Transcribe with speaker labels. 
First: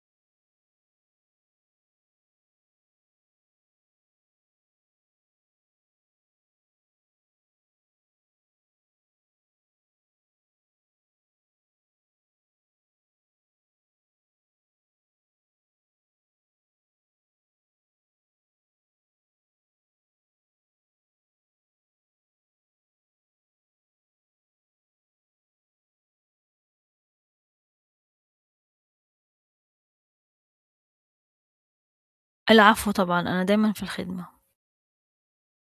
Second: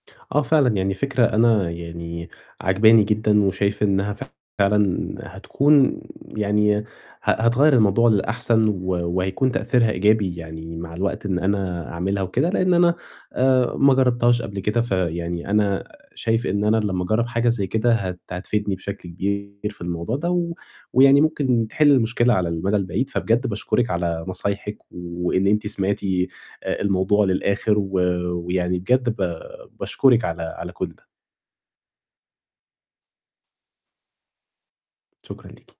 Speaker 1: آه، فعلًا، يعني فكرة أنا يعني عجباني جدًا، وشايف إنّها فعلًا هتكون يعني ه هتغيّر الموضوع للأحسن و وهيكون تأثيرها إيجابي يعني مع الوقت، إن أنا أعملها وكده، لإن أنا آآ ما جرّبتهاش قبل كده، فيعني أنا شايف إن أنا لمّا أجرّب حاجة زَي كده، هت هتفيدني بشكل كبير في الموضوع ده، و ويعني ممكن تحل المشكلة على المدى البعيد، فبجد باشكرِك على نصايحِك، وإن أنتِ سمعتِ آآ الموضوع للآخِر، و ويعني بجد ب باشكرِك على على كلّ ده.
Speaker 2: العفو طبعًا، أنا دايمًا في الخدمة.
Speaker 1: شكرًا ليكِ.